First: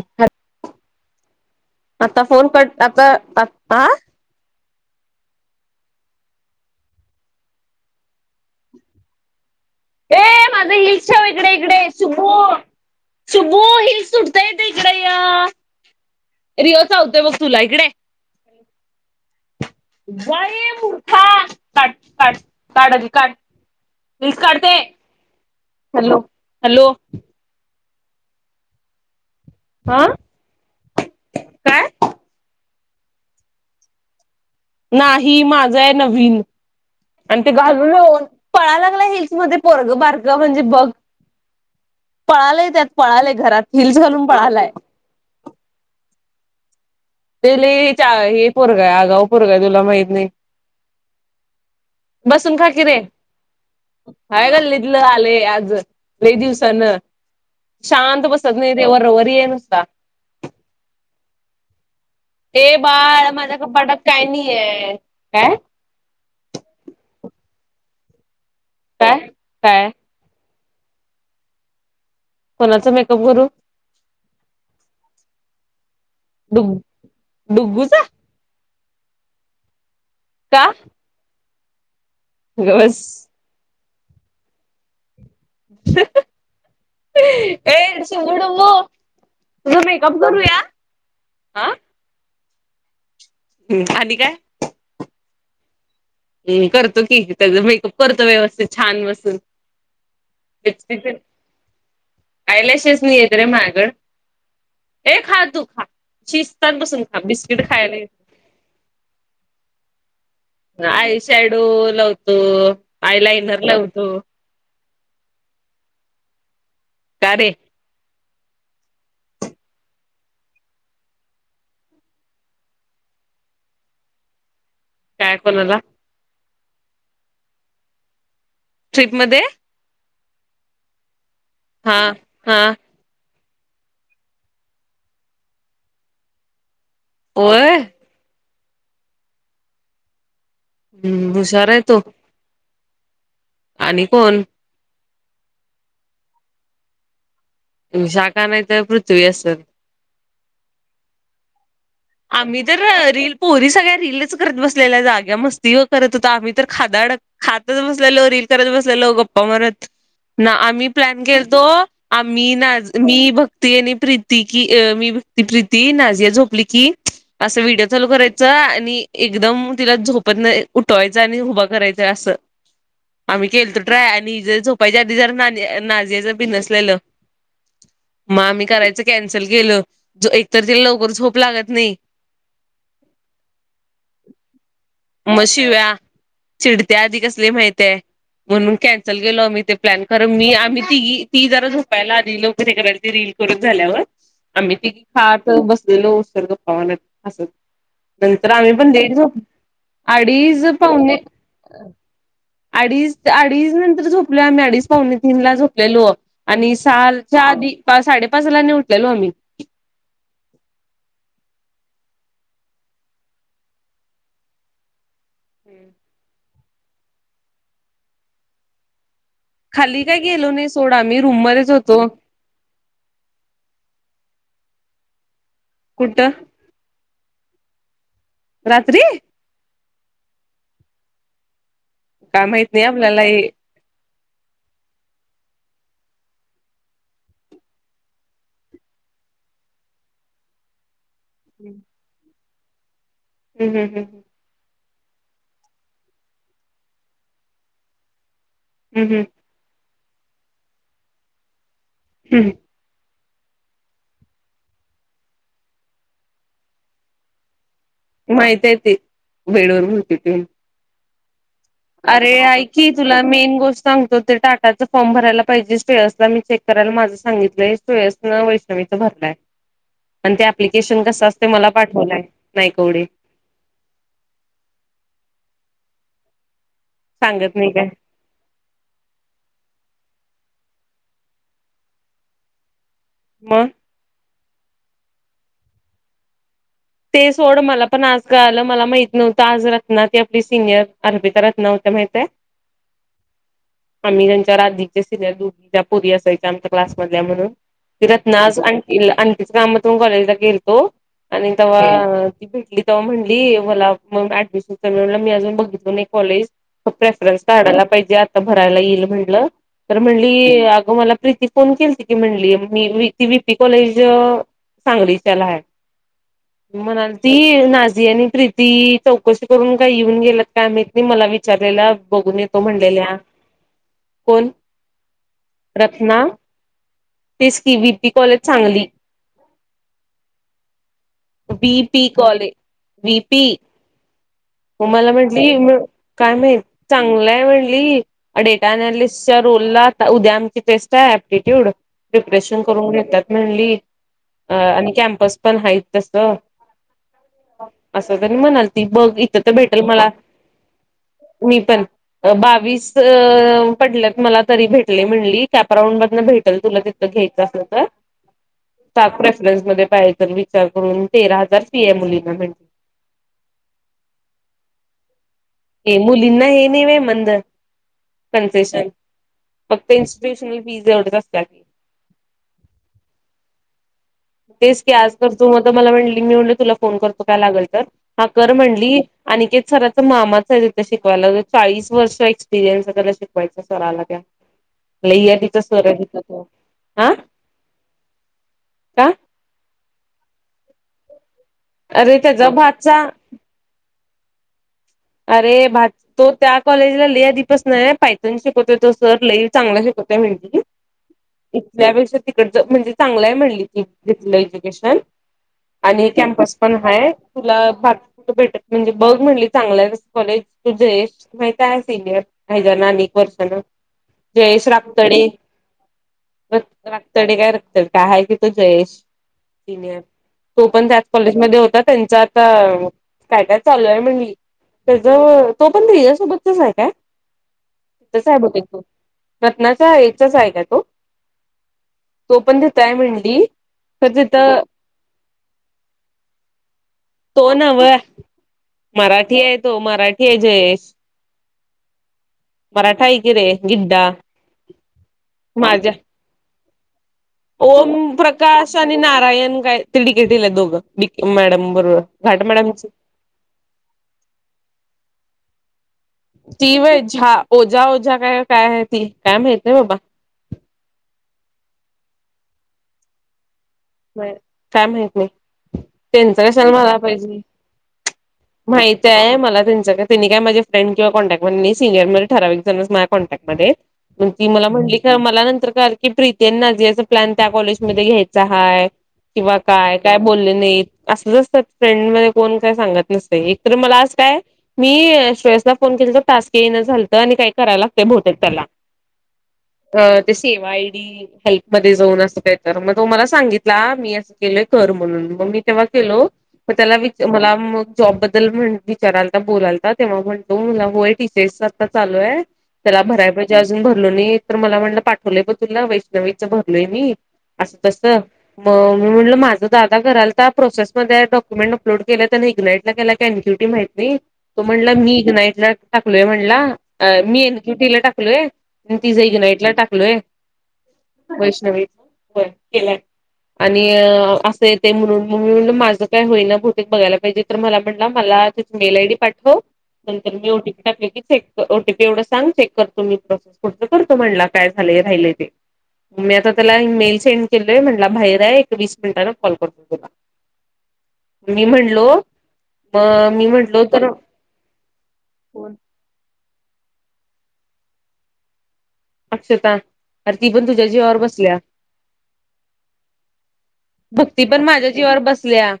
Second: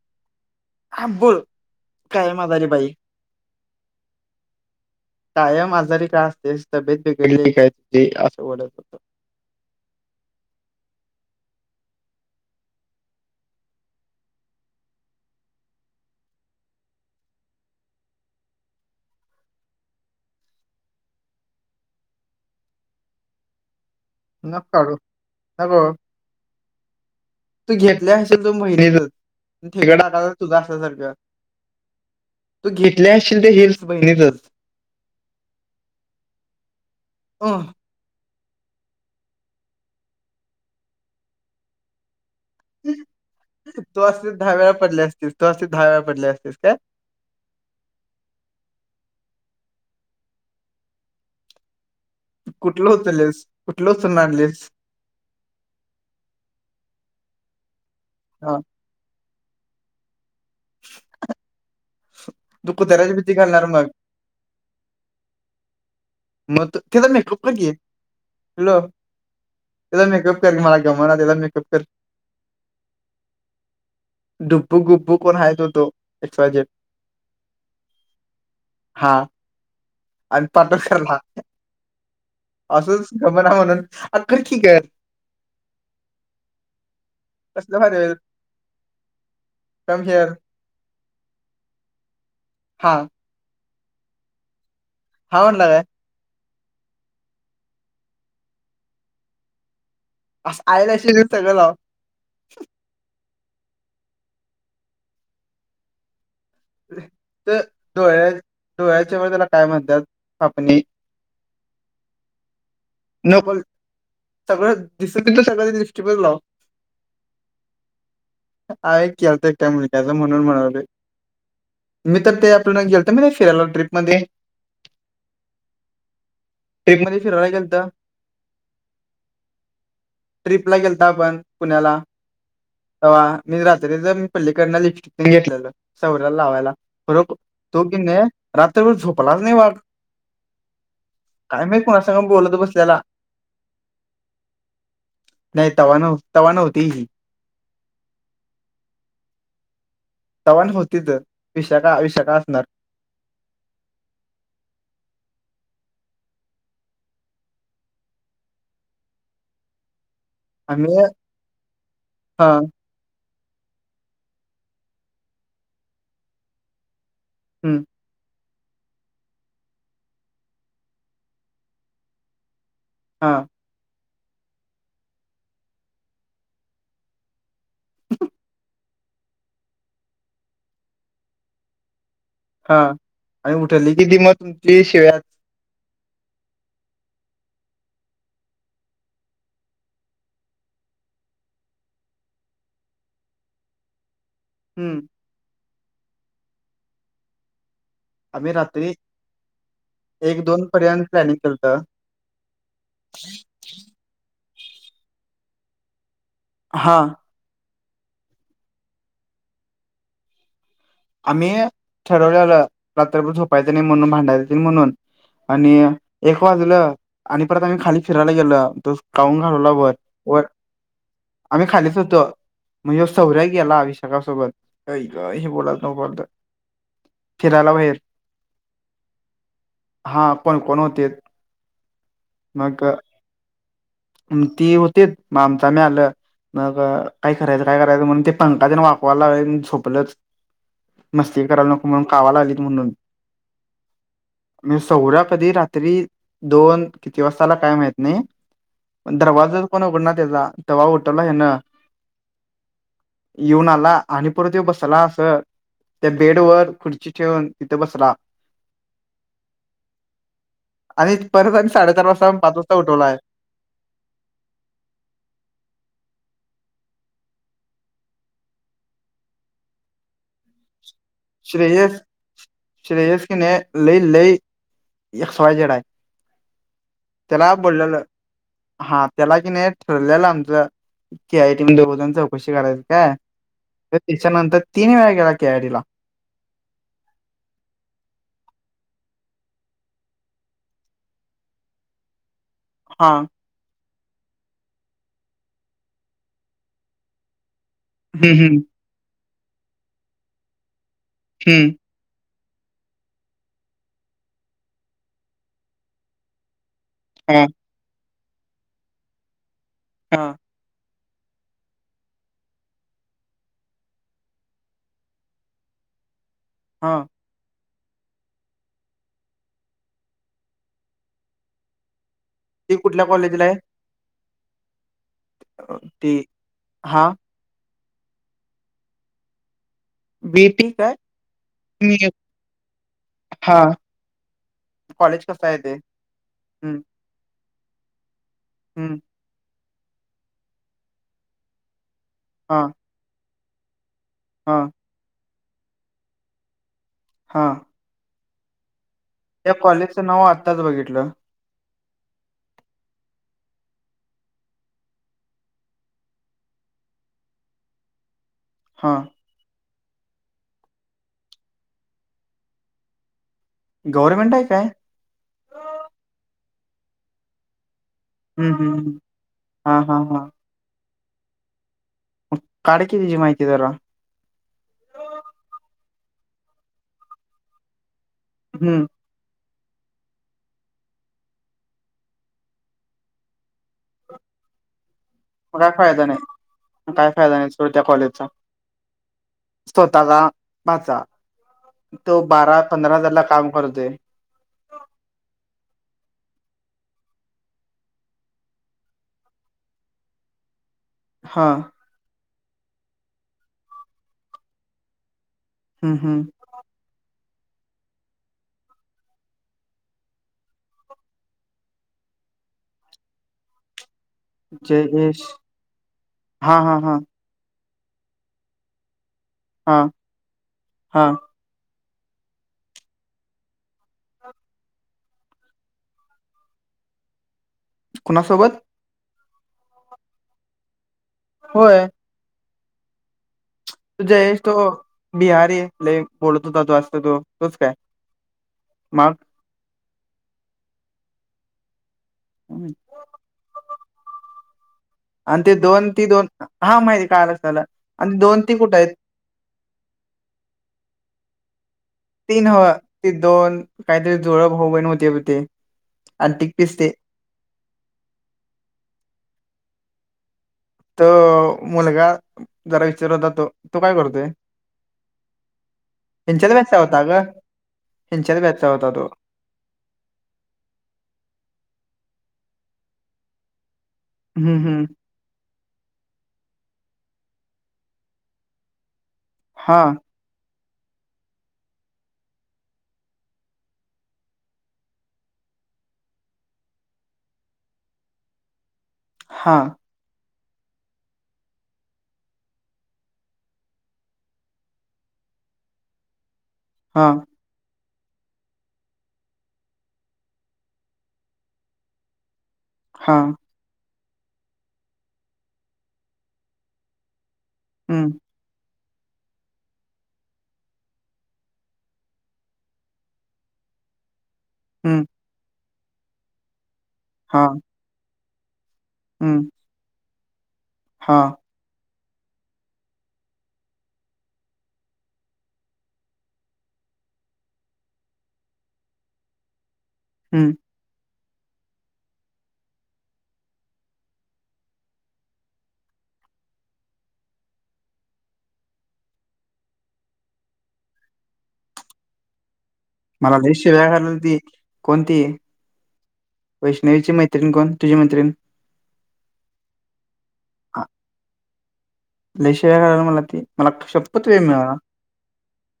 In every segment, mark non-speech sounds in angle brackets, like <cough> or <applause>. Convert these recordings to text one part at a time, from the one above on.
Hello. हा बोल. आता कायम फोन आजारी कर बाई आता कायम आजारी काय असते तब्येत वेगळी का आहे त असं बत होत. ए माझं हिलसव इकडे इकडे सुबो सुबो हिल्स सु टता येत इडेया रिय होते बघ तुला इकडे य मोठा का काट काढाज काढ मीस नको काढते काढू नको हॅलो हॅलो तू घेतल्या असेल तो महिनेचा ठेकड हा आता त सारख काय तू घेतले असशील ते हेिल्स बहिणीतच नाही माझं आहे नवीन आणि ते अं घालन. पळायला लागला हिल्स मध्ये पोरग बारग म्हणजे बघ पळाला त्यात पळालाय घरात हिल्स घालून पळालाय. <unintelligible> तो अस दहा वेळ पडले असतेस काय? ते हे पोरगय आगाव पोरगय तुला माहित नाही. बसून खकीि कुठलं रे उचललेस कुठलं उचलून हाय आणलीस गल्ली आले आज वही दिवसान शांत बसत हा नाही. वर वर येन स <unintelligible> तू ते कुत्र्याची बाळ भीती माझ्या घालणार मग कपाड काय नाहीय काय? मगत ते तर नाही खपलं की आहे हॅलो. काय काय? त्याचा मेकअप कर मला गम त्याला मेकअप कर. कोणाचं मेकअप करू. डुब्बू गुब्बू कोण हाय त हो तो एक्सजे डुग डुग्गूचा हा. आणि का पाठोकरला गप बस असंच घमरा म्हणून अका क का? कसलं भारी हच होईल मोडब. तुझं म कम करूया ह. हा. हम्म आणि काय? हा म्हणला काय? ् करतो की मेकअप करतो व्यवस्थित छान बसून अस आयलाश सगं लाव. कायलाशीच नाही येत रे माहागड हे खा तू खा. शिस्तात बसून खा तर बिस्किट खायला डोळ्या डोळ्याच्या वे त्याला काय म्हणतात. आपण आय शॅडो लावतो आय नको लाइनर लावतो. सगळं दिस सगळं दिृष्टी पण लाव. काारे. हा एक केलत एक टा मुल्याच म्हणून म्हणावले मी तर ते आपल्याला गेलत मणे फिरायला ट्र्रीपमध्येध्ये काय कलला ट्रेपमध्येध्ये फिरयेल तर ट्रिपमध्येध्ये ट्रिपला गेलता आपण पुण्याला हा हा ते मी रात्री तर मी पल्लीिकडन लिपस्टिक घेतलेलो सौराला लावायला खर होय तो की नाही रात्रीभर झोपलाच नाही वाघ काय हुशार आहे नाहीहि तो कुणास बोलत बसल्याला आणि कोण नाही तवान तवान होती शाखा नाही तर पृथ्वी असेल तवण होतीच विशाख आशा आ म तरर रीलील पोरी सगळ्या रीलच करत बसलेल्या जाग्या मस्ती व करत होत आम्ही तर खादा अडत. खातच बसलो रील करच बसलेलो गप्पा मारत. ना आम्ही प्लॅन केलतो हा आम्ही ना. मी भक्ती आणि प्रीती की अ मी भक्ती प्रीती नाझिया झोपली की असं हम्म व्हडिओ लूराय. आणि एकदम तिला झोपत नाही उठवायचं आणि उभा करायच असं. हा आम्ही केल तरो ट्राय आणि जर झोपायच्या आधी जर नाझियाच पि नसलेलं. म मही करायचं कॅन्सल केलं एकतर त्याला लवकर झोप लागत नाही हा आणि उठवली किती मग तुमची शिव्यात म शि व्या चिडते्या आधी कसली माहितय म्हणून कॅन्सल गेलो आम्ही ते प्लॅन कर मी आम्ही ति ती जरा झोपायला आली लोक ते कराय त रीलल त झाल्यावर आम्ही त हम्म खात बसलेलो उत्सर्ग पावना अस नंतर आम्ही पण दडी एक अडीच दोन पर्यंत पावणे प्लॅनिंग केलत अडीच अडीच नंतर झोपलो आम्ही अडीच पावणे तीन ला झोपलेलो आणि हा साल आधी साडेपाचला नि उटलेलो आम्ही आम्ही ठरवल्यालं रात्रभर झोपायचं नाही म्हणून भांडा नाही म्हणून आणि एक वाजलं आणि परत आम्ही खाली फिरायला गेलो तो काऊून घालवला वर खाली काय वर गेलो नाही सोडा आम्ही रूम आम्ही मध्येच खालीच होतो म्हणजे सौर्या गेला अभिषेकाासोबत हे बोत नत कुठं फिराला बाहेर रात्री हा पण कोण होते काय माहत मग नाही आपल्याला ती होते मामताम आलं न का काय करायचं काय करायचं म्हणून ते पंखाजने वाकवायला झोपलं मस्ती करायला नको म्हणून कावाला लालीत म्हणून हम हम हं हम म्हणजे सौरा कधी रात्री दोन किती वाजताला काय माहत नाही हम्म पण हम्म दरवाजा पण उघडणार त्याचा तवा उठवला हे ना हम् येऊन आला आणि परतऊ बसाला असं त्या बेड वर खुर्ची ठेवून तिथं बसला माहित आहे ते बेडोर भ तिथून आणि परत साडेचार अरे वाजता पाच ऐ वाजता की उठवलाय तुला मेन गोष्ट सांगतो ते टाटाच फॉर्म भरायला पाहिजे सुेयसला मी चेक करायला माझं सांगितलंय सयस भरय प ते अप्लिकेशन कस असते मला पाठवलंय नाहीवढ ने ल लसवाय जडाय तेला सांगत नाही काय बोोलल. हा त्याला की नाही ठरलेलं आमचं की आयटी दजण चौकशी करायची का मग तर त्याच्यानंतर तिन वेळा गेला कॅयारी ला ते सोड मला पण आजगा आलं मला माहित नव्हतं आज रत्ना ते आपली सिनियर अर्पिता रत्ना होत माहित आहे हा आम्ही त्यांच्या रधीचे सिनियर दोघी ज पुरी असायच्या आमच्या क्लासमधल्या म्हणून त रत्ना आज हम्म आण आणखीच काम त कॉलेजला गेलतो. हम्म आणि हम्म तेव्हा ती भेटली तेव्हा म्हणटली मला मग ऍडमिशन म्ह मी अजून बघितलो नाही कॉलेज प्रेफरन्स हा काढायला पाहिजे आता भरायला येईल म्हणलं तर हा म्हणली अग मला प्रीती फोन केली त की म्हणली मी ती वहीपी कॉलेज सांगलीच्याला आहे हा त् ती नाझी आणि प्रीती चौकशी करून काय येऊन गेलत काय माहीत नाही मला विचारलेला बघून येत. त ती कुठल्या म्हणलेल्या कॉलेजला आहे कोण ती रत्ना हा तेच की वी पी कॉलेज चांगली वेटी काय बी पी मी- कॉलेज ब पी हा म मला कॉलेज कसं आहे ते म्हटली काय मा हम्म चांगलंय म्हटली डेटा हम्म अनलिस्ट रोल. उद्या आमची टेस्ट आहे प्टिट्यूड हा प्रिप्रेशन करून घेतात म्हली. अ हा आणि कॅम्पस पण आहेत तस. हां. असं तनी म्हणाल ती बघ इथं तर भेटेल कॉलेजचं मला नाव आत्ताच बघितलं मी पण बावीस पडलत मला तरी भेटले म्हणली कॅपराऊंड मधन भेटेल तुला? घ्यायं असल तर <unintelligible> सात प्रेफरन्स म पाहिजे विचार करून तेरा हजार सी ए मुलीं म्हण. गव्हर्नमेंट आहे काय? ए मुलींना ये न मंद हम्म हम्म कनसेशन हम्म. हा फक्त हा हा इस्टिट्यश पिझज एव कसती काड कि तिचीी माहिती जरा तेच की आज तर तू म तर मला म्हणली मी म्हणले तुला फोन करतो काय लागल तर हा कर हम्म म्हणली. आणख सराचा मामाच आहेिथ शिकवायला चाळीस वर्ष एक्सपिरियन्स त्याला शिकवायचा सराला त्या लई आहे म तिचा काय सर आहे फायदा तिथं तो नाही काय हा फायदा नाही सुडत त्या कॉलेजचा का? स्वत का माचा अरे तो त्याचा बारा पंधरा भाचा जला काम करतोय अरे बा. तो त्या कॉलेजला लि आधीपच नाही पायथन शिकवतोय तो सर लई चांगला शिकवताय मिळती. हा इथल्यापेक्षा तिकड म्हणजे चांगलाय म्हणली त घलं एज्युकेशन हम्म आणि हम्म कॅम्पस पण हाय तुला बाु भेटत म्हणजे बघ म्हणली चांगला. कॉलेज तू जयश मात आहे सिनियर काझ ना आणि वर्षान जयेश जयश्रापतडी हा हा हा तडे काय रत का आहे की तो जयेश हा सिनियर तो पण त्यात हा कॉलेजमध्ये होता. त्यांच आता काय काय चालू आहे म्हणली. त्याचा तो पण तिज्यासोबतचच आहे का तब कुणासोबत तो रत्नाचा याचाच आहे काय तो होय. तोपणेतय म्हडी तु जयश तो बिहारी ल बोलत होता तोत तो तोच काय? मग ठी आहे तो मराठी आहे जये मराठा आहे की रे, गिड्डा आणि ते दोन माझ्या, ती दोन हा माहिती काल त्याला ओम आणि दोन ती प्रकाश कुठे आहेत आणि नारायण काय. ती डिकेटीला आहेत दोघं मॅडम बरोबर. ती घाट नव्ह मॅडमची ते दोन, काहीतरी जुळ भाऊबहिन होती‌ बग ती. ती व्हयं झा ओझा ओझा काय काय आहे ती काय माहित नाही बाबा. तो मुलगा जरा विचारला तो. तो काय करतोय काय माहित नाही. त्यांच ह्यांच्याच कशाल बॅचचा मला होता ग पाहिजे. ह्यांच्याच बॅचचा होता तो माहितय मला त्यांच कश तेनी काय माझे फ्रेंड किंवा कॉन्टॅक्टमध्ये सिनियर मध्ये, ठरावीक जण माझ्या कॉन्टॅक्टमध्ये ती हम्म मला हम्म म्हटली. मला नंतर कळाल की, प्रीती आणि नाजीयाच प्लॅन त्या कॉलेजमध्ये घ्यायच हाय. किंवा हा काय, काय बोले नाहीत असल असतात. फ्रेंड मध्ये कोण काय सांगत नसते. एक तर मला अस काय, मी श्रेयसला फोन केल तो, टास्क येना झालतं आणि काय करायला लागतय बहुतेक त्याला, हा. ते सेवा आयडी हेल्पमध्ये जाऊन, अस काय तरी मग तो मला. सांगितला मी असं केलोय कर म्हणून, मग मी तेव्हा केलो मग त्याला विच हां, मला मग, जॉबबद्दल म्हण विचारालता बोलालता तेव्हा, म्हणतो मला होय टी सी एस च आता चालूय. त्याला भराय हां, पाहिजे अजून भरलो नाही, तर मला म्हणला पाठवलंय बग तुला वैष्णवीचं भरलोय मी. असं तस, हं, मग म्हटलं माझं दादा करालता, प्रोसेसमध्ये डॉक्युमेंट अपलोड केलंत आणि इग्नाइट. <unintelligible> कॅनक्युटी माहित नाही. तो म्हणला हं, मी इग्नाइटला टाकलोय म्हणला, मी हां, इनक्यूटीला टाकलोय. मी तीज हं, इग्नाइटला टाकलोय. हां. वैष्णवीच व्हयं केलाय. आणि असं येते म्हणून मग, मी म्हणलो माझं काय होईना बहुतेक बघायला पाहिजे. तर मला म्हटला मला ति मेल आयडी पाठव, नंतर मी हं. ओटीपी टाकले की, चेक कर ओटीपी एवढं सांग, चेक करतो मी प्रोस पुढंच करतो म्हणला काय झालंय राहिलय ते, मी आता त्याला मेल सेंड केलोय म्ह म्हणला बाहेर आहे, एक वीस मिनटान कॉल करतो तुला. मी म्हणलो, मग मला मी लय म्हटलो शिव्या तर घालालती कोण ती? वैष्णवीची मैत्रीण कोण, तुझी मैत्रीण अक्षता अरे, ती पण तुझ्या जीवावर बसल्या. लय शिव्या घालाल्या मला ती, मला शप्पत वेळ भक्ती पण मिळना. माझ्या जीवावर बसल्या,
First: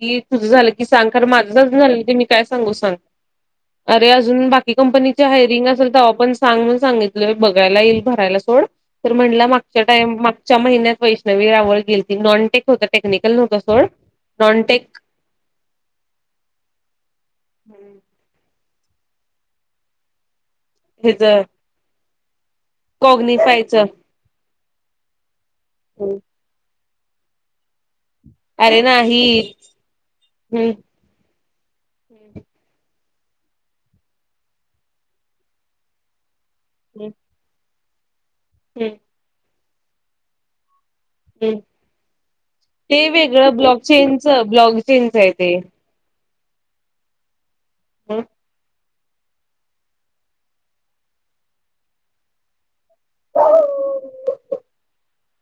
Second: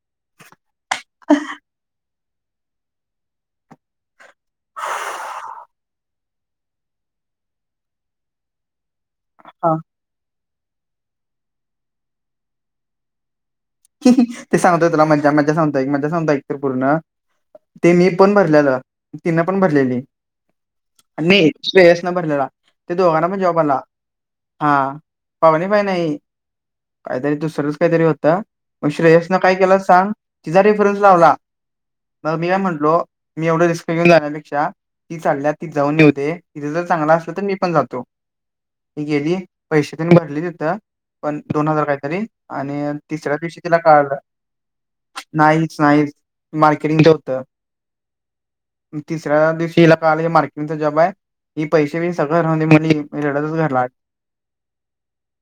की तुझं झालं की सांग खर माझं चं अजून झालं नाही काय सांगू सांग. अरे, अजून बाकी कंपनीच्या हायरिंग असलं. तवा पण सांग‌ म्हणून सांगि बघायला येईल भरायला सोड, तर म्हटला हां. मागच्या टाइमला मागं च्या महिन्या वैष्णवी रावळ गेलती नॉनटेक होतं टेक्निकल नव्हतं. सोड. ते सांगतो नॉनटेक तुला मज्या मज्जा सांगतो, ऐक मज्जा सांगतो ऐक तर पूर्ण ते मी. पण भरलेलं तिन पण भरलेली, हेज मी श्रेयसन भरलेला. त्या दोघांना पण जॉब कॉग्निफायच आला. हा.. पावनी बाई नाही काहीतरी दुसरंच, काही तरी होतं अरे मग श्रेयसन नाही. काय केला सांग, तिचा हम्म रेफरन्स लावला. मग मी हम्म काय म्हटलो. मी एवढं रिस्क घेऊन जाण्यापेक्षा ती चालल्या ती जाऊन येऊदे. तिथे जर चांगला असल तर मी पण जातो. हम्म ती गेली पैसे तेन भरली तिथं, पण हम्म दोन हजार काही तरी आणि, ते तिसऱ्या दिवशी तिला ब्लॉक चेनच, ब्लॉक चेनच आहे ते, नाही मार्केटिंगच होतं. <unintelligible> तिसऱ्या दिवशी हिला कळाल, मार्केटंगचा जाब आहे. ही पैसे बिसै सगळ राह दे म्हटली. रडतच घरला आली.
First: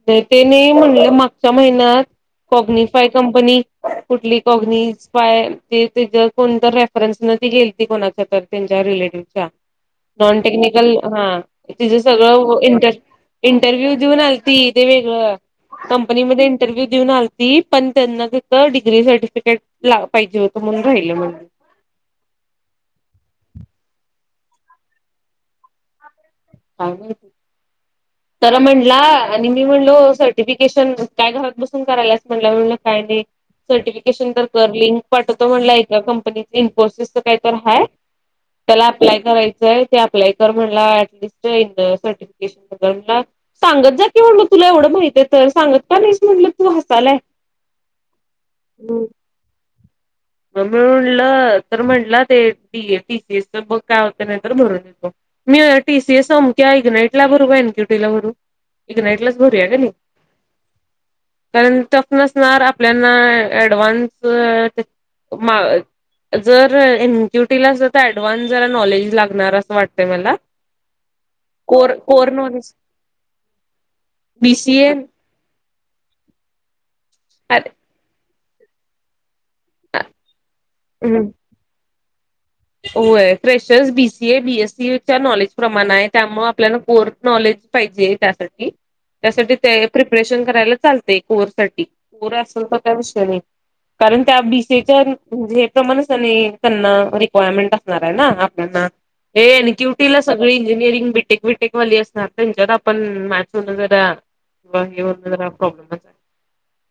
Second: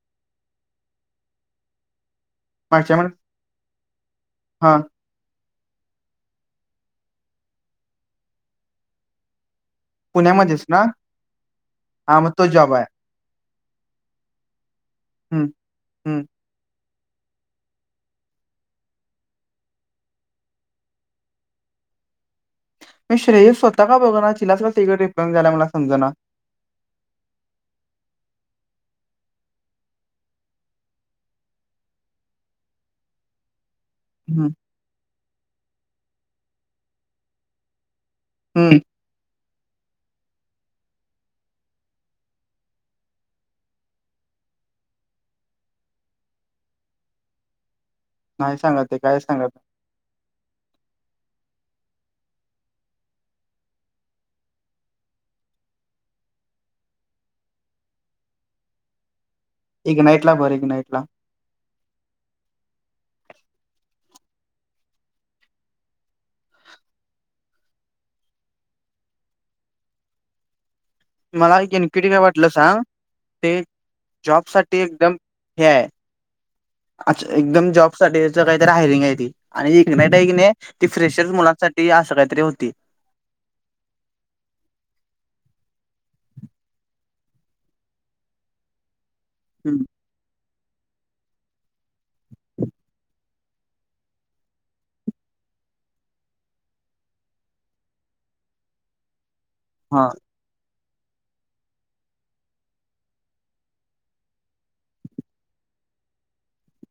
नाही तेने म्हणले मागच्या महिन्यात कोग्नीज मागच्या हाय महिन्यात कंपनी, कुठली हा कोग्नीज? य त <unintelligible> त कोणत रेफरन्स न त गेली त कोणाच्या तर त्यांच्या रिलेटिव्हच्या नॉन पुण्यामध्येच ना टेक्निकल हा तिझ हा मग सगळं- तो व जॉब आहे इंटर -इंटरव्ह्यू दिऊन आल त <unintelligible> ते वेगळं हम्म कंपनी हम्म मध्ये <unintelligible> इंटरव्ह्यू दिऊन आलती पण त्यांना तित डिग्री सर्टिफिकेट ला पाहिजे होतं म्हणून राहिलं म्हण. <unintelligible> श्रेयस स्वतः का बघ ना तिलाच का तिकट रिप्लान झाला समजा ना. <unintelligible> का नाही. <unintelligible> तर म्हणला आणि मी म्हणलो सर्टिफिकेशन काय घरात बसून करायलाच म्हटलं म्हणलं काय नाही. सर्टिफिकेशन तर हम्म कर लिंक पाठवतो म्हणलाय एका कंपनीच इन्फोसिसच काय तर हाय. हम्म त्याला अप्लाय करायचंय ते अप्लाय कर म्हणला टिस्ट सर्टिफिकेशनला सांगत जा कि म्हणलं तुला एवढं माहितय तर सांगत का नाहीस म्हटलं तू हसायलाय नाही सांगत ते काय सांगा. मग म्हणलं तर म्हटलं ते डी पीसीएच बघ काय होत नाहीतर भरून येतो. मी टीसीए समक ऐकन इट बरोब ब आहेन क्युटीला बरू एक <unintelligible> नाईटलाच भरूया कणी इग्नाइट ला भर इग्नाइट ला कारण तफ नसणार आपल्याना डव्हान्स <unintelligible> जर एनक्यूटीलाच अस तर ऍडव्हान्स जरा नॉलेज लागणार असं वाटतंय मला मला कोर इन्क्युरी काय कोर वाटलं नॉलेज सांग ते जॉब साठी बीसीए एकदम हेय- अच्-एकदम अरे जॉब साटीच काहीतरी हयरिंग हाय ती आणि <unintelligible> हाय कणी ती फ्रेशर मुलांसाठी असं काहीतरी होती. होय क्रेशर्स बीसीए बीएसी च्या नॉलेज प्रमाण आहे त्यामुळ आपल्याला कोर्स नॉलेज. <unintelligible> पाहिजे त्यासाठी तया-त्यासाठी हम्म, प्री ऑपरेशन करायला चालतय कोअर साठी कोअर असेल तर काय विषय नई कारण त्या बीसेच्याे हे -प्रमाणने त्यांना रि होय अमेंट असनारय ना हा <unintelligible> <inaudible> सगळी इंजिनिअरिंग बीटेक बिटेक वाली असतात त्यांच्यात आपण अं -मॅच होन जरा <unintelligible> जरा प्रॉब्मच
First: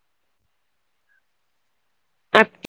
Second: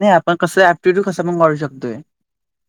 नई आपण कसंय ऍक्टिविटी कसं पण <unintelligible> शकतोय <unintelligible>